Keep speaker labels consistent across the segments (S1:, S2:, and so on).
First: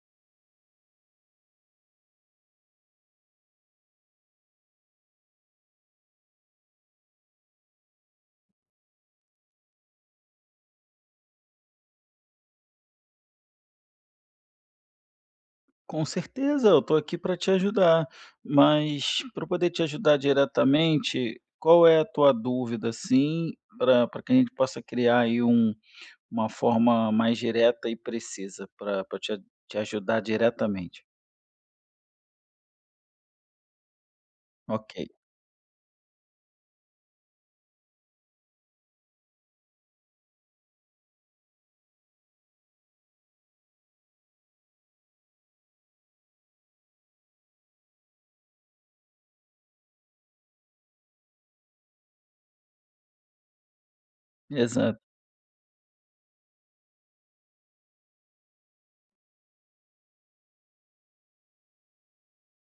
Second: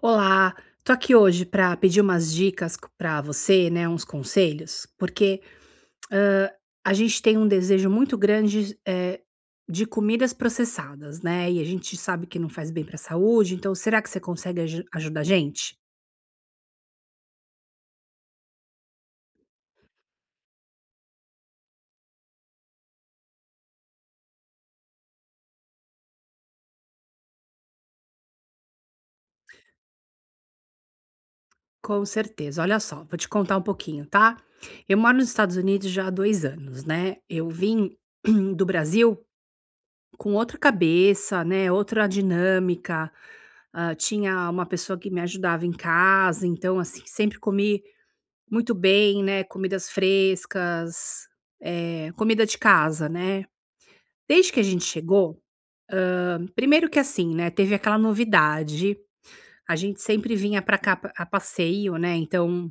S1: Olá, tô aqui hoje para pedir umas dicas para você, né, uns conselhos, porque a gente tem um desejo muito grande de comidas processadas, né? E a gente sabe que não faz bem para a saúde, então será que você consegue ajudar a gente?
S2: Com certeza, eu estou aqui para te ajudar, mas para poder te ajudar diretamente, qual é a tua dúvida, assim, para que a gente possa criar aí um, uma forma mais direta e precisa para te ajudar diretamente?
S1: Com certeza. Olha só, vou te contar um pouquinho, tá?
S2: Ok,
S1: Eu moro nos Estados Unidos já há dois anos, né? Eu vim do Brasil com outra cabeça, né, outra dinâmica, tinha uma pessoa que me ajudava em casa, então, assim, sempre comi muito bem, né, comidas frescas, comida de casa, né. Desde que a gente
S2: exato.
S1: chegou primeiro que assim, né, teve aquela novidade, a gente sempre vinha para cá pa a passeio, né, então,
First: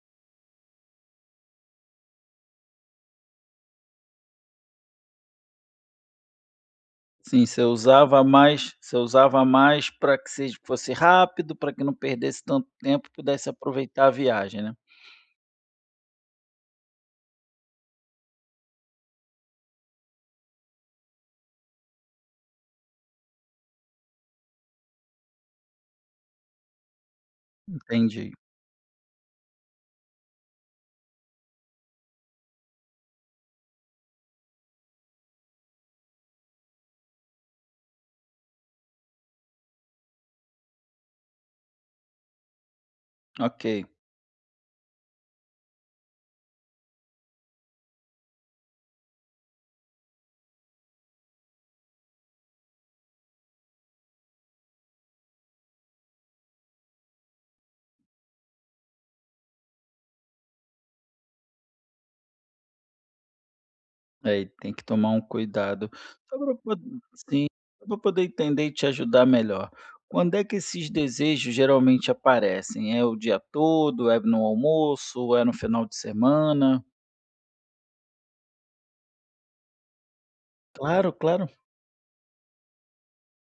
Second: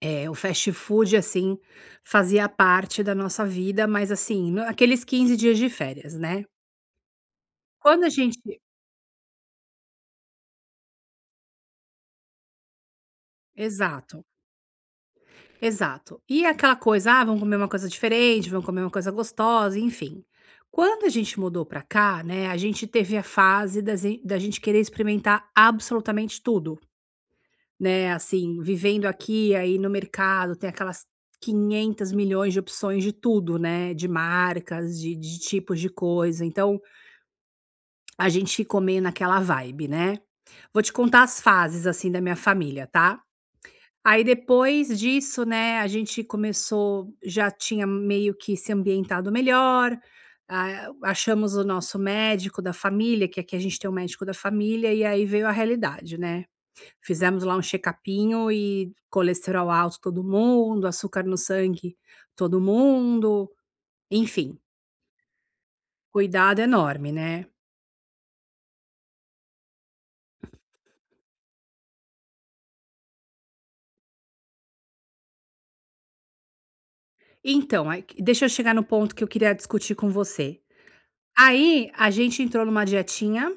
S1: o fast food, assim, fazia parte da nossa vida, mas assim, aqueles 15 dias de férias, né.
S2: Sim,
S1: Quando a gente
S2: você usava mais para que seja, fosse rápido, para que não perdesse tanto tempo, pudesse aproveitar a
S1: Exato.
S2: viagem, né?
S1: Exato. E é aquela coisa, ah, vamos comer uma coisa diferente, vamos comer uma coisa gostosa, enfim. Quando a gente mudou pra cá, né, a gente teve a fase da zen da gente querer experimentar absolutamente tudo, né,
S2: Entendi.
S1: assim, vivendo aqui, aí no mercado tem aquelas 500 milhões de opções de tudo, né, de marcas, de tipos de coisa, então a gente ficou meio naquela vibe, né. Vou te contar as fases, assim, da minha família, tá.
S2: Ok.
S1: Aí depois disso, né, a gente começou já tinha meio que se ambientado melhor, ah, achamos o nosso médico da família, que aqui a gente tem um médico da família, e aí veio a realidade, né. Fizemos lá um check-upinho e colesterol alto todo mundo, açúcar no sangue todo mundo,
S2: É, e
S1: enfim,
S2: tem que tomar um cuidado. Só pra
S1: cuidado
S2: eu
S1: enorme, né.
S2: Sim, só pra poder entender e te ajudar melhor. Quando é que esses desejos geralmente aparecem? É o dia todo? É no almoço? É no final de semana?
S1: Então, aí deixa eu chegar no ponto que eu queria discutir com você.
S2: Claro, claro.
S1: Aí, a gente entrou numa dietinha.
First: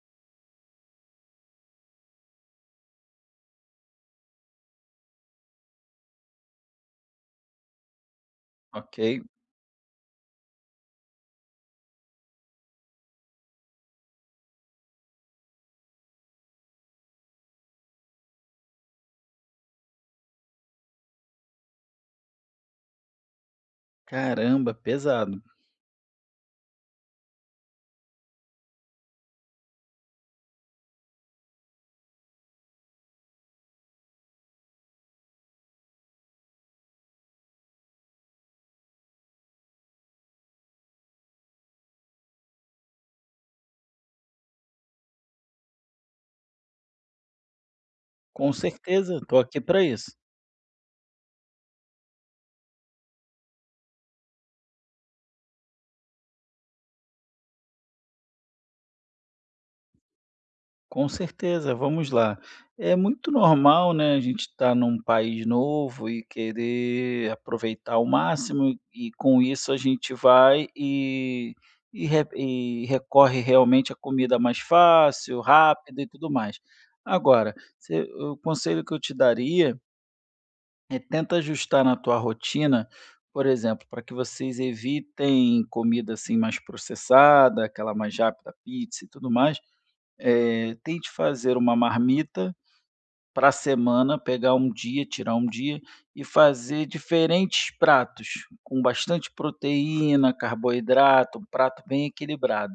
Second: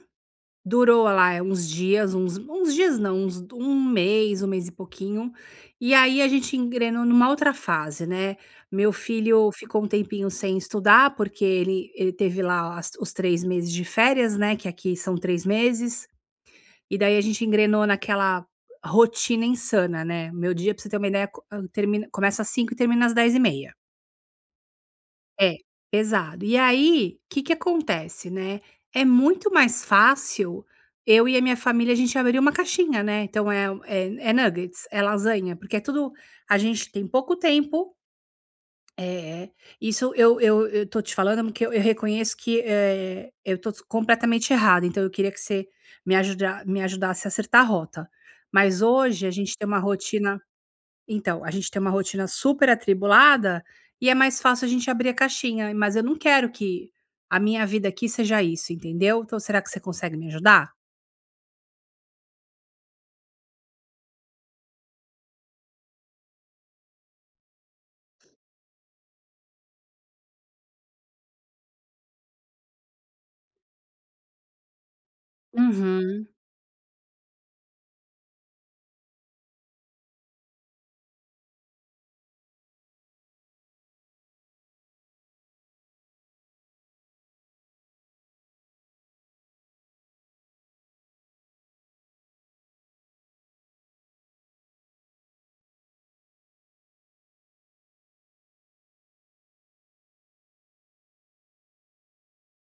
S1: Durou lá uns dias, uns dias não, uns um mês e pouquinho, e aí a gente engrenou numa outra fase, né. Meu
S2: Ok.
S1: filho ficou um tempinho sem estudar, porque ele teve lá as os 3 meses de férias, né, que aqui são 3 meses, e daí a gente engrenou naquela rotina insana, né. Meu dia, pra você ter uma ideia, termina começa às cinco e termina às dez e meia.
S2: Caramba, pesado.
S1: É, pesado. E aí, o que que acontece, né, é muito mais fácil eu e a minha família, a gente abrir uma caixinha, né, então é nuggets, é lasanha, porque é tudo a gente tem pouco tempo, eh, isso eu tô te falando porque eu reconheço que, eu tô completamente errada, então eu queria que você me ajudasse a acertar a rota.
S2: Com
S1: Mas
S2: certeza,
S1: hoje a
S2: estou
S1: gente
S2: aqui
S1: tem uma
S2: para isso.
S1: rotina. Então, a gente tem uma rotina super atribulada e é mais fácil a gente abrir a caixinha, mas eu não quero que a minha vida aqui seja isso, entendeu? Então, será que você consegue me ajudar?
S2: Com certeza, vamos lá. É muito normal, né, a gente estar num país novo e querer aproveitar ao máximo, e com isso a gente vai e recorre realmente à comida mais fácil, rápida e
S1: Uhum,
S2: tudo mais. Agora, você o conselho que eu te daria é tenta ajustar na tua rotina, por exemplo, para que vocês evitem comida, assim, mais processada, aquela mais rápida, pizza e tudo mais, tente fazer uma marmita para a semana, pegar um dia, tirar um dia e fazer diferentes pratos com bastante proteína, carboidrato, um prato bem equilibrado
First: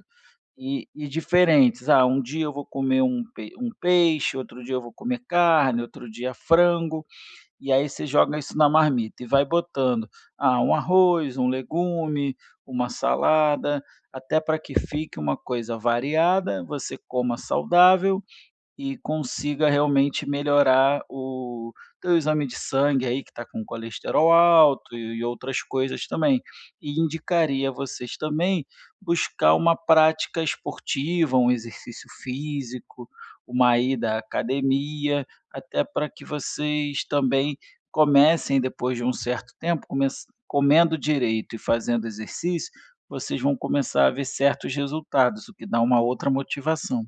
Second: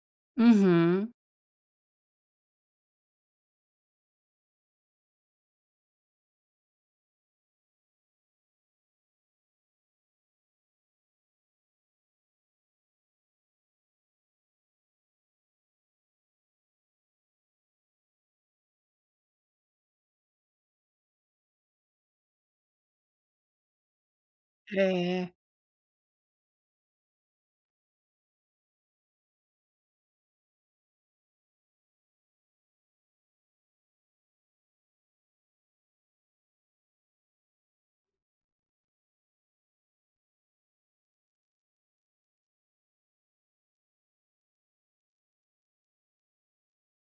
S2: e
S1: uhum.
S2: diferentes. Ah, um dia eu vou comer um pe um peixe, outro dia eu vou comer carne, outro dia frango, e aí você joga isso na marmita e vai botando, ah, um arroz, um legume, uma salada, até para que fique uma coisa variada, você coma saudável e consiga realmente melhorar o teu exame de sangue aí que está com colesterol alto e
S1: É.
S2: outras coisas também. E indicaria vocês também buscar uma prática esportiva, um exercício físico, uma ida à academia, até para que vocês também comecem depois de um certo tempo, comece comendo direito e fazendo exercício, vocês vão começar a ver certos resultados, o que dá uma outra motivação.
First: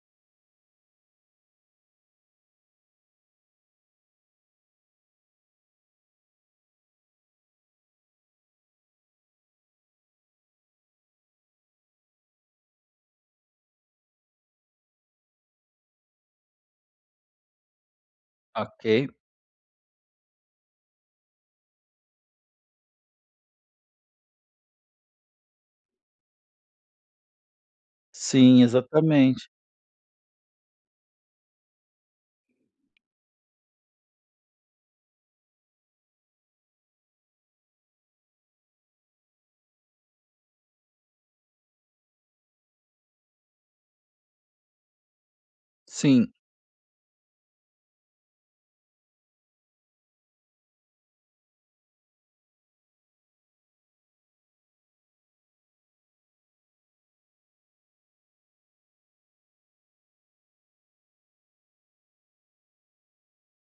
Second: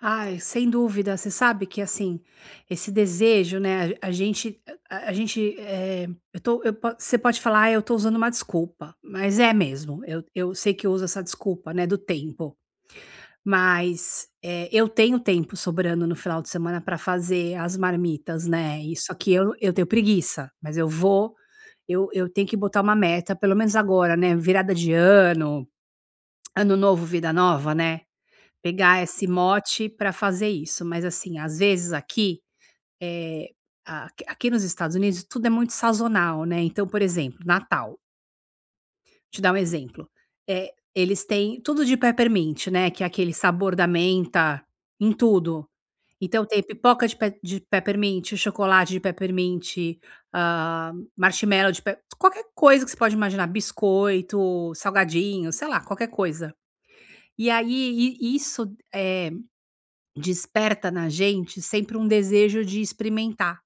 S1: Ai, sem dúvida, você sabe que assim, esse desejo, né, a gente, eh, eu tô eu po você pode falar: "Ah, eu tô usando uma desculpa", mas é mesmo, eu sei que eu uso essa desculpa, né, do tempo. Mas, eu tenho tempo sobrando no final de semana para fazer as marmitas, né. Isso
S2: Ok.
S1: aqui eu tenho preguiça, mas eu vou eu tenho que botar uma meta, pelo menos agora, né, virada de ano, ano novo, vida nova, né,
S2: Sim,
S1: pegar esse
S2: exatamente.
S1: mote para fazer isso. Mas, assim, às vezes aqui, é a aqui nos Estados Unidos tudo é muito sazonal, né, então, por exemplo, Natal. Te dar um exemplo, eles têm tudo de peppermint, né, que é aquele sabor da menta em tudo.
S2: Sim,
S1: Então tem pipoca de peppermint, chocolate de peppermint, marshmallow de pe qualquer coisa que você pode imaginar, biscoito, salgadinho, sei lá, qualquer coisa. E aí, i isso, desperta na gente sempre um desejo de experimentar.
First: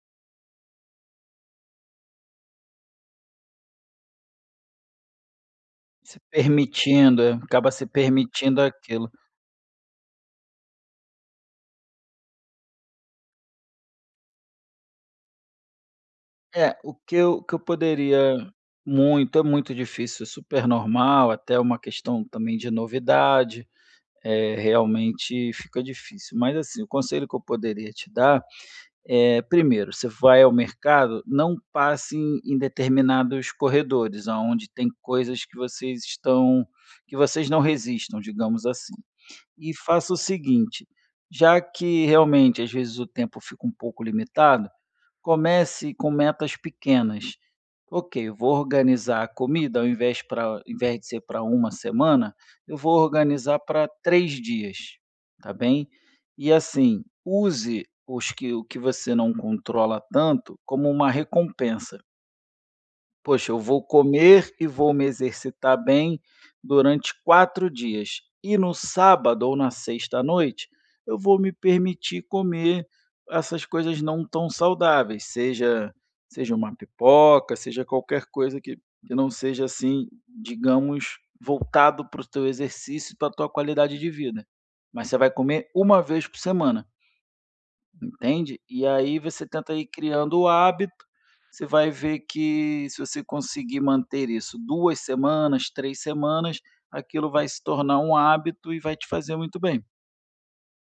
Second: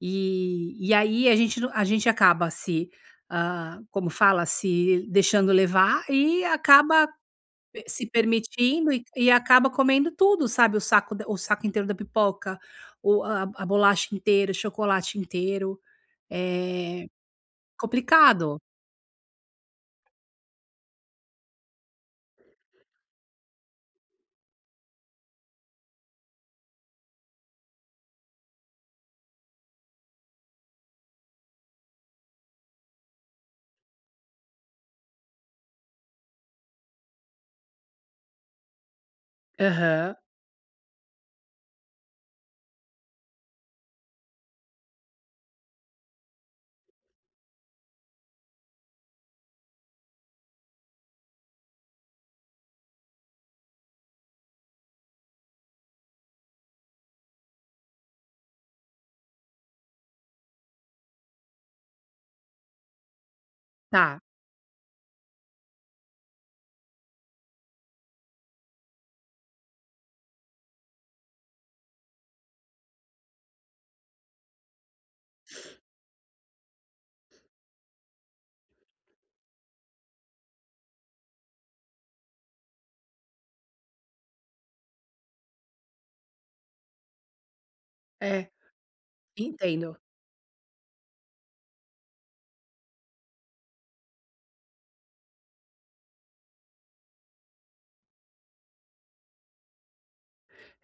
S1: E aí a gente acaba se, ah, como fala, se deixando levar
S2: se
S1: e acaba
S2: permitindo, acaba se
S1: se
S2: permitindo
S1: permitindo e
S2: aquilo.
S1: e acaba comendo tudo, sabe, o saco inteiro da pipoca, o a bolacha inteira, o chocolate inteiro,
S2: É, o
S1: é
S2: que eu o que eu poderia
S1: complicado.
S2: muito é muito difícil, é super normal, até uma questão também de novidade. É realmente fica difícil. Mas, assim, o conselho que eu poderia te dar é, primeiro, você vai ao mercado, não passe em determinados corredores, aonde tem coisas que vocês estão que vocês não resistam, digamos assim. E faça
S1: Aham,
S2: o seguinte, já que realmente às vezes o tempo fica um pouco limitado, comece com metas pequenas. Ok, eu vou organizar a comida, ao invés de ser para uma semana, eu vou organizar para 3 dias, tá bem? E assim, use os que, o que você não controla tanto como uma recompensa. Poxa, eu vou
S1: tá,
S2: comer e vou me exercitar bem durante 4 dias. E no sábado ou na sexta à noite, eu vou me permitir comer essas coisas não tão saudáveis, seja uma pipoca, seja qualquer coisa que não seja assim, digamos, voltado para o teu exercício e para a tua qualidade de vida. Mas você vai comer uma vez por semana.
S1: é,
S2: Entende? E aí você tenta ir
S1: entendo.
S2: criando o hábito, você vai ver que se você conseguir manter isso 2 semanas, 3 semanas, aquilo vai se tornar um hábito e vai te fazer muito bem.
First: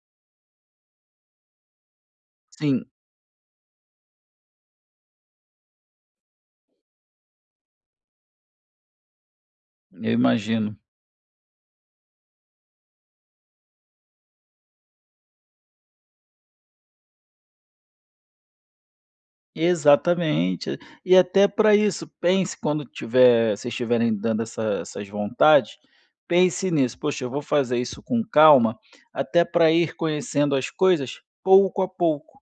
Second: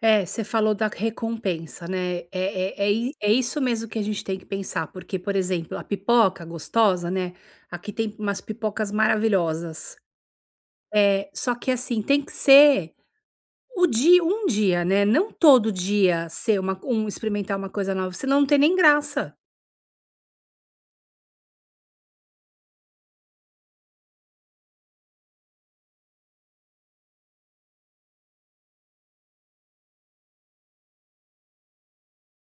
S1: É, você falou da recompensa, né? É, é,
S2: Sim,
S1: é, i- é isso mesmo que a gente tem que pensar, porque, por exemplo, a pipoca gostosa, né? Aqui tem umas pipocas maravilhosas.
S2: eu imagino.
S1: É, só que assim, tem que ser o dia, um dia, né? Não todo dia ser uma, um, experimentar uma coisa nova, senão não tem nem graça.
S2: Exatamente. E até para isso, pense quando tiver vocês estiverem dando essas vontades, pense nisso: "Poxa, eu vou fazer isso com calma", até para ir conhecendo as coisas pouco a pouco.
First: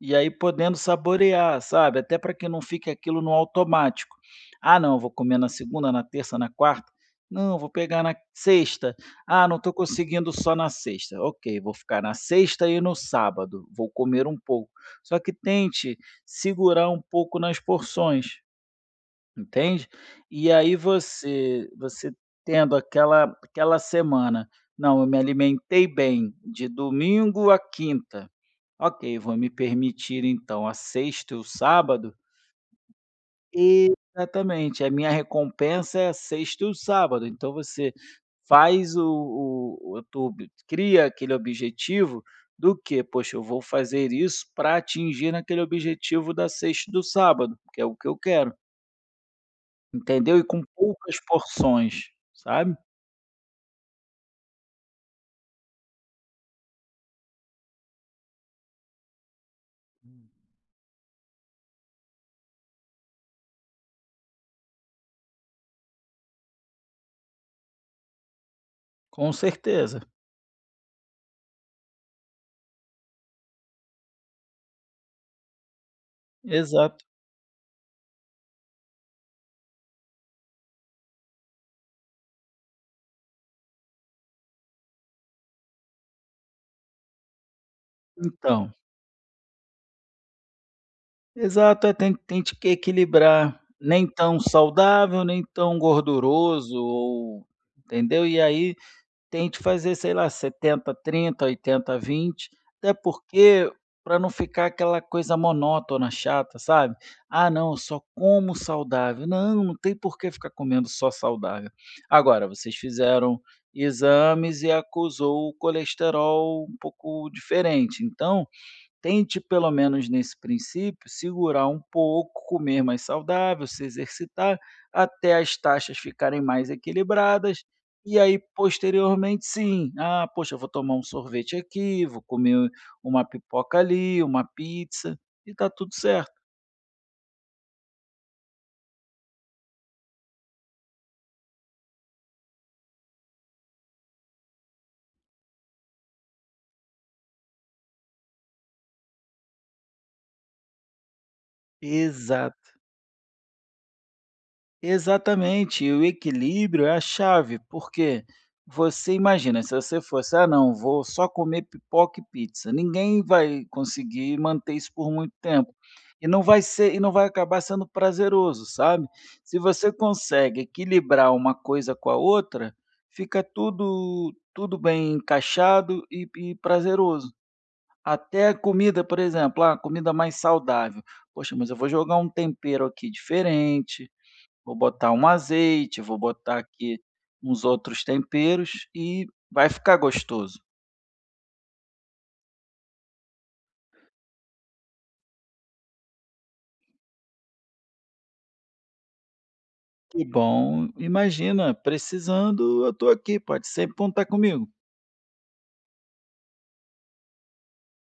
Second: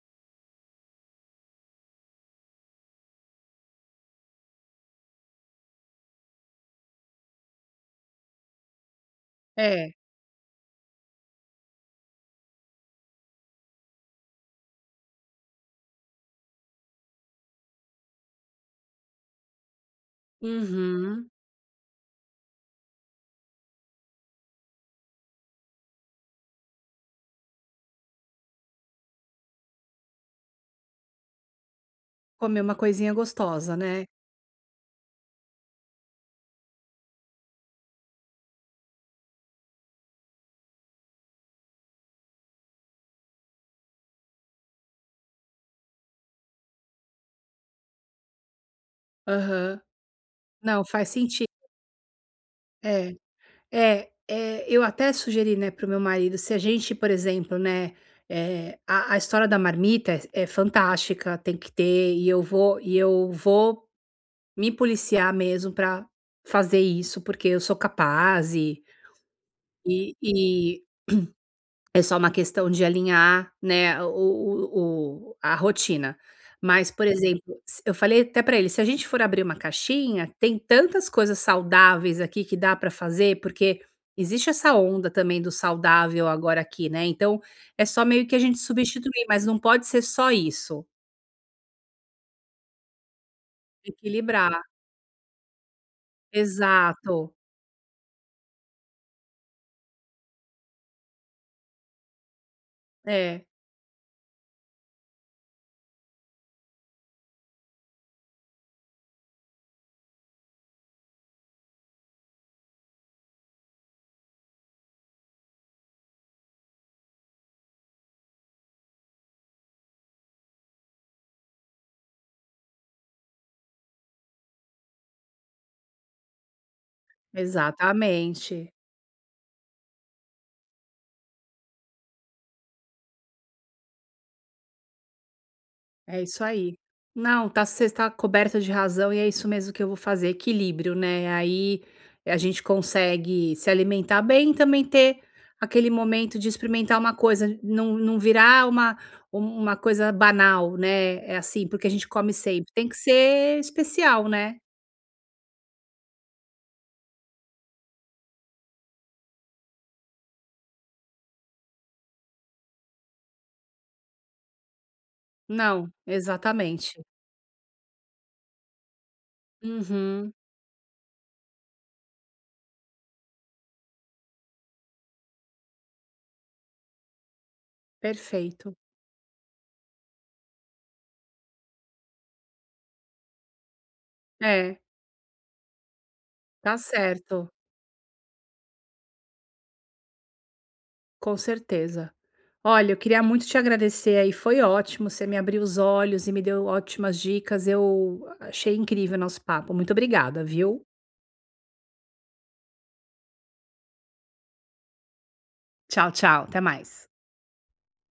S2: E aí podendo saborear, sabe, até para que não fique aquilo no automático. "Ah não, vou comer na segunda, na terça, na quarta. Não, vou pegar na sexta. Ah, não estou
S1: É.
S2: conseguindo só na sexta. Ok, vou ficar na sexta e no sábado, vou comer um pouco". Só que tente segurar um pouco nas porções, entende. E aí
S1: Uhum.
S2: você tendo aquela semana, "Não, eu me alimentei bem de domingo a quinta". Ok, vou me permitir então a sexta e o sábado.
S1: Comer uma coisinha gostosa, né?
S2: Exatamente, a minha recompensa é a sexta e o sábado. Então você faz o tu ob- cria aquele objetivo do que, poxa, eu vou fazer isso para atingir aquele objetivo da sexta e do sábado, que é o que eu quero,
S1: Aham.
S2: entendeu? E com
S1: Não, faz
S2: poucas
S1: sentido.
S2: porções, sabe?
S1: É. É, eu até sugeri, né, para o meu marido, se a gente, por exemplo, né, a história da marmita é fantástica, tem que ter, e eu vou me policiar mesmo para fazer isso, porque eu sou capaz e
S2: Com certeza.
S1: e é só uma questão de alinhar, né, o a rotina. Mas,
S2: Exato.
S1: por exemplo, se eu falei até para ele: "Se a gente for abrir uma caixinha, tem tantas coisas saudáveis aqui que dá para fazer", porque existe essa onda também do saudável agora aqui, né, então é só meio que a gente
S2: Então.
S1: substituir, mas não pode ser só isso.
S2: Exato, é, tem que equilibrar, nem tão
S1: Equilibrar.
S2: saudável, nem tão gorduroso
S1: Exato.
S2: ou entendeu? E aí tente fazer, sei lá, 70, 30, 80, 20. Até
S1: É,
S2: porque para não ficar aquela coisa monótona, chata, sabe? "Ah não, eu só como saudável". Não, não tem por que ficar comendo só saudável. Agora, vocês fizeram exames e acusou o colesterol um pouco diferente, então tente, pelo menos nesse princípio, segurar um pouco, comer mais saudável, se exercitar, até as taxas ficarem mais equilibradas. E aí,
S1: exatamente.
S2: posteriormente, sim, ah, poxa, eu vou tomar um sorvete aqui, vou comer uma pipoca ali, uma pizza, e está tudo
S1: É
S2: certo.
S1: isso aí. Não, tá, você está coberta de razão e é isso mesmo que eu vou fazer, equilíbrio, né? Aí a gente consegue se alimentar bem e também ter aquele momento de experimentar uma coisa, não, não virar uma, uma coisa banal, né? É assim, porque a gente come sempre.
S2: Exato.
S1: Tem que ser especial, né?
S2: Exatamente, e o equilíbrio é a chave, porque você imagina, se você fosse: "Ah, não, vou só comer pipoca e pizza", ninguém vai conseguir manter isso por muito tempo,
S1: Não, exatamente.
S2: e não vai acabar sendo prazeroso, sabe. Se você
S1: Uhum,
S2: consegue equilibrar uma coisa com a outra, fica tudo bem encaixado e prazeroso. Até a
S1: perfeito.
S2: comida, por exemplo, ah, comida mais saudável: "Poxa, mas eu vou jogar um tempero aqui diferente, vou
S1: É,
S2: botar um azeite, vou botar
S1: tá
S2: aqui
S1: certo.
S2: uns outros temperos e vai ficar gostoso".
S1: Com certeza. Olha, eu queria muito te agradecer aí, foi ótimo, você me abriu os olhos e me deu ótimas dicas, eu achei incrível o nosso papo. Muito
S2: Que
S1: obrigada, viu?
S2: bom, imagina, precisando eu estou aqui, pode sempre contar comigo.
S1: Tchau, tchau, até mais.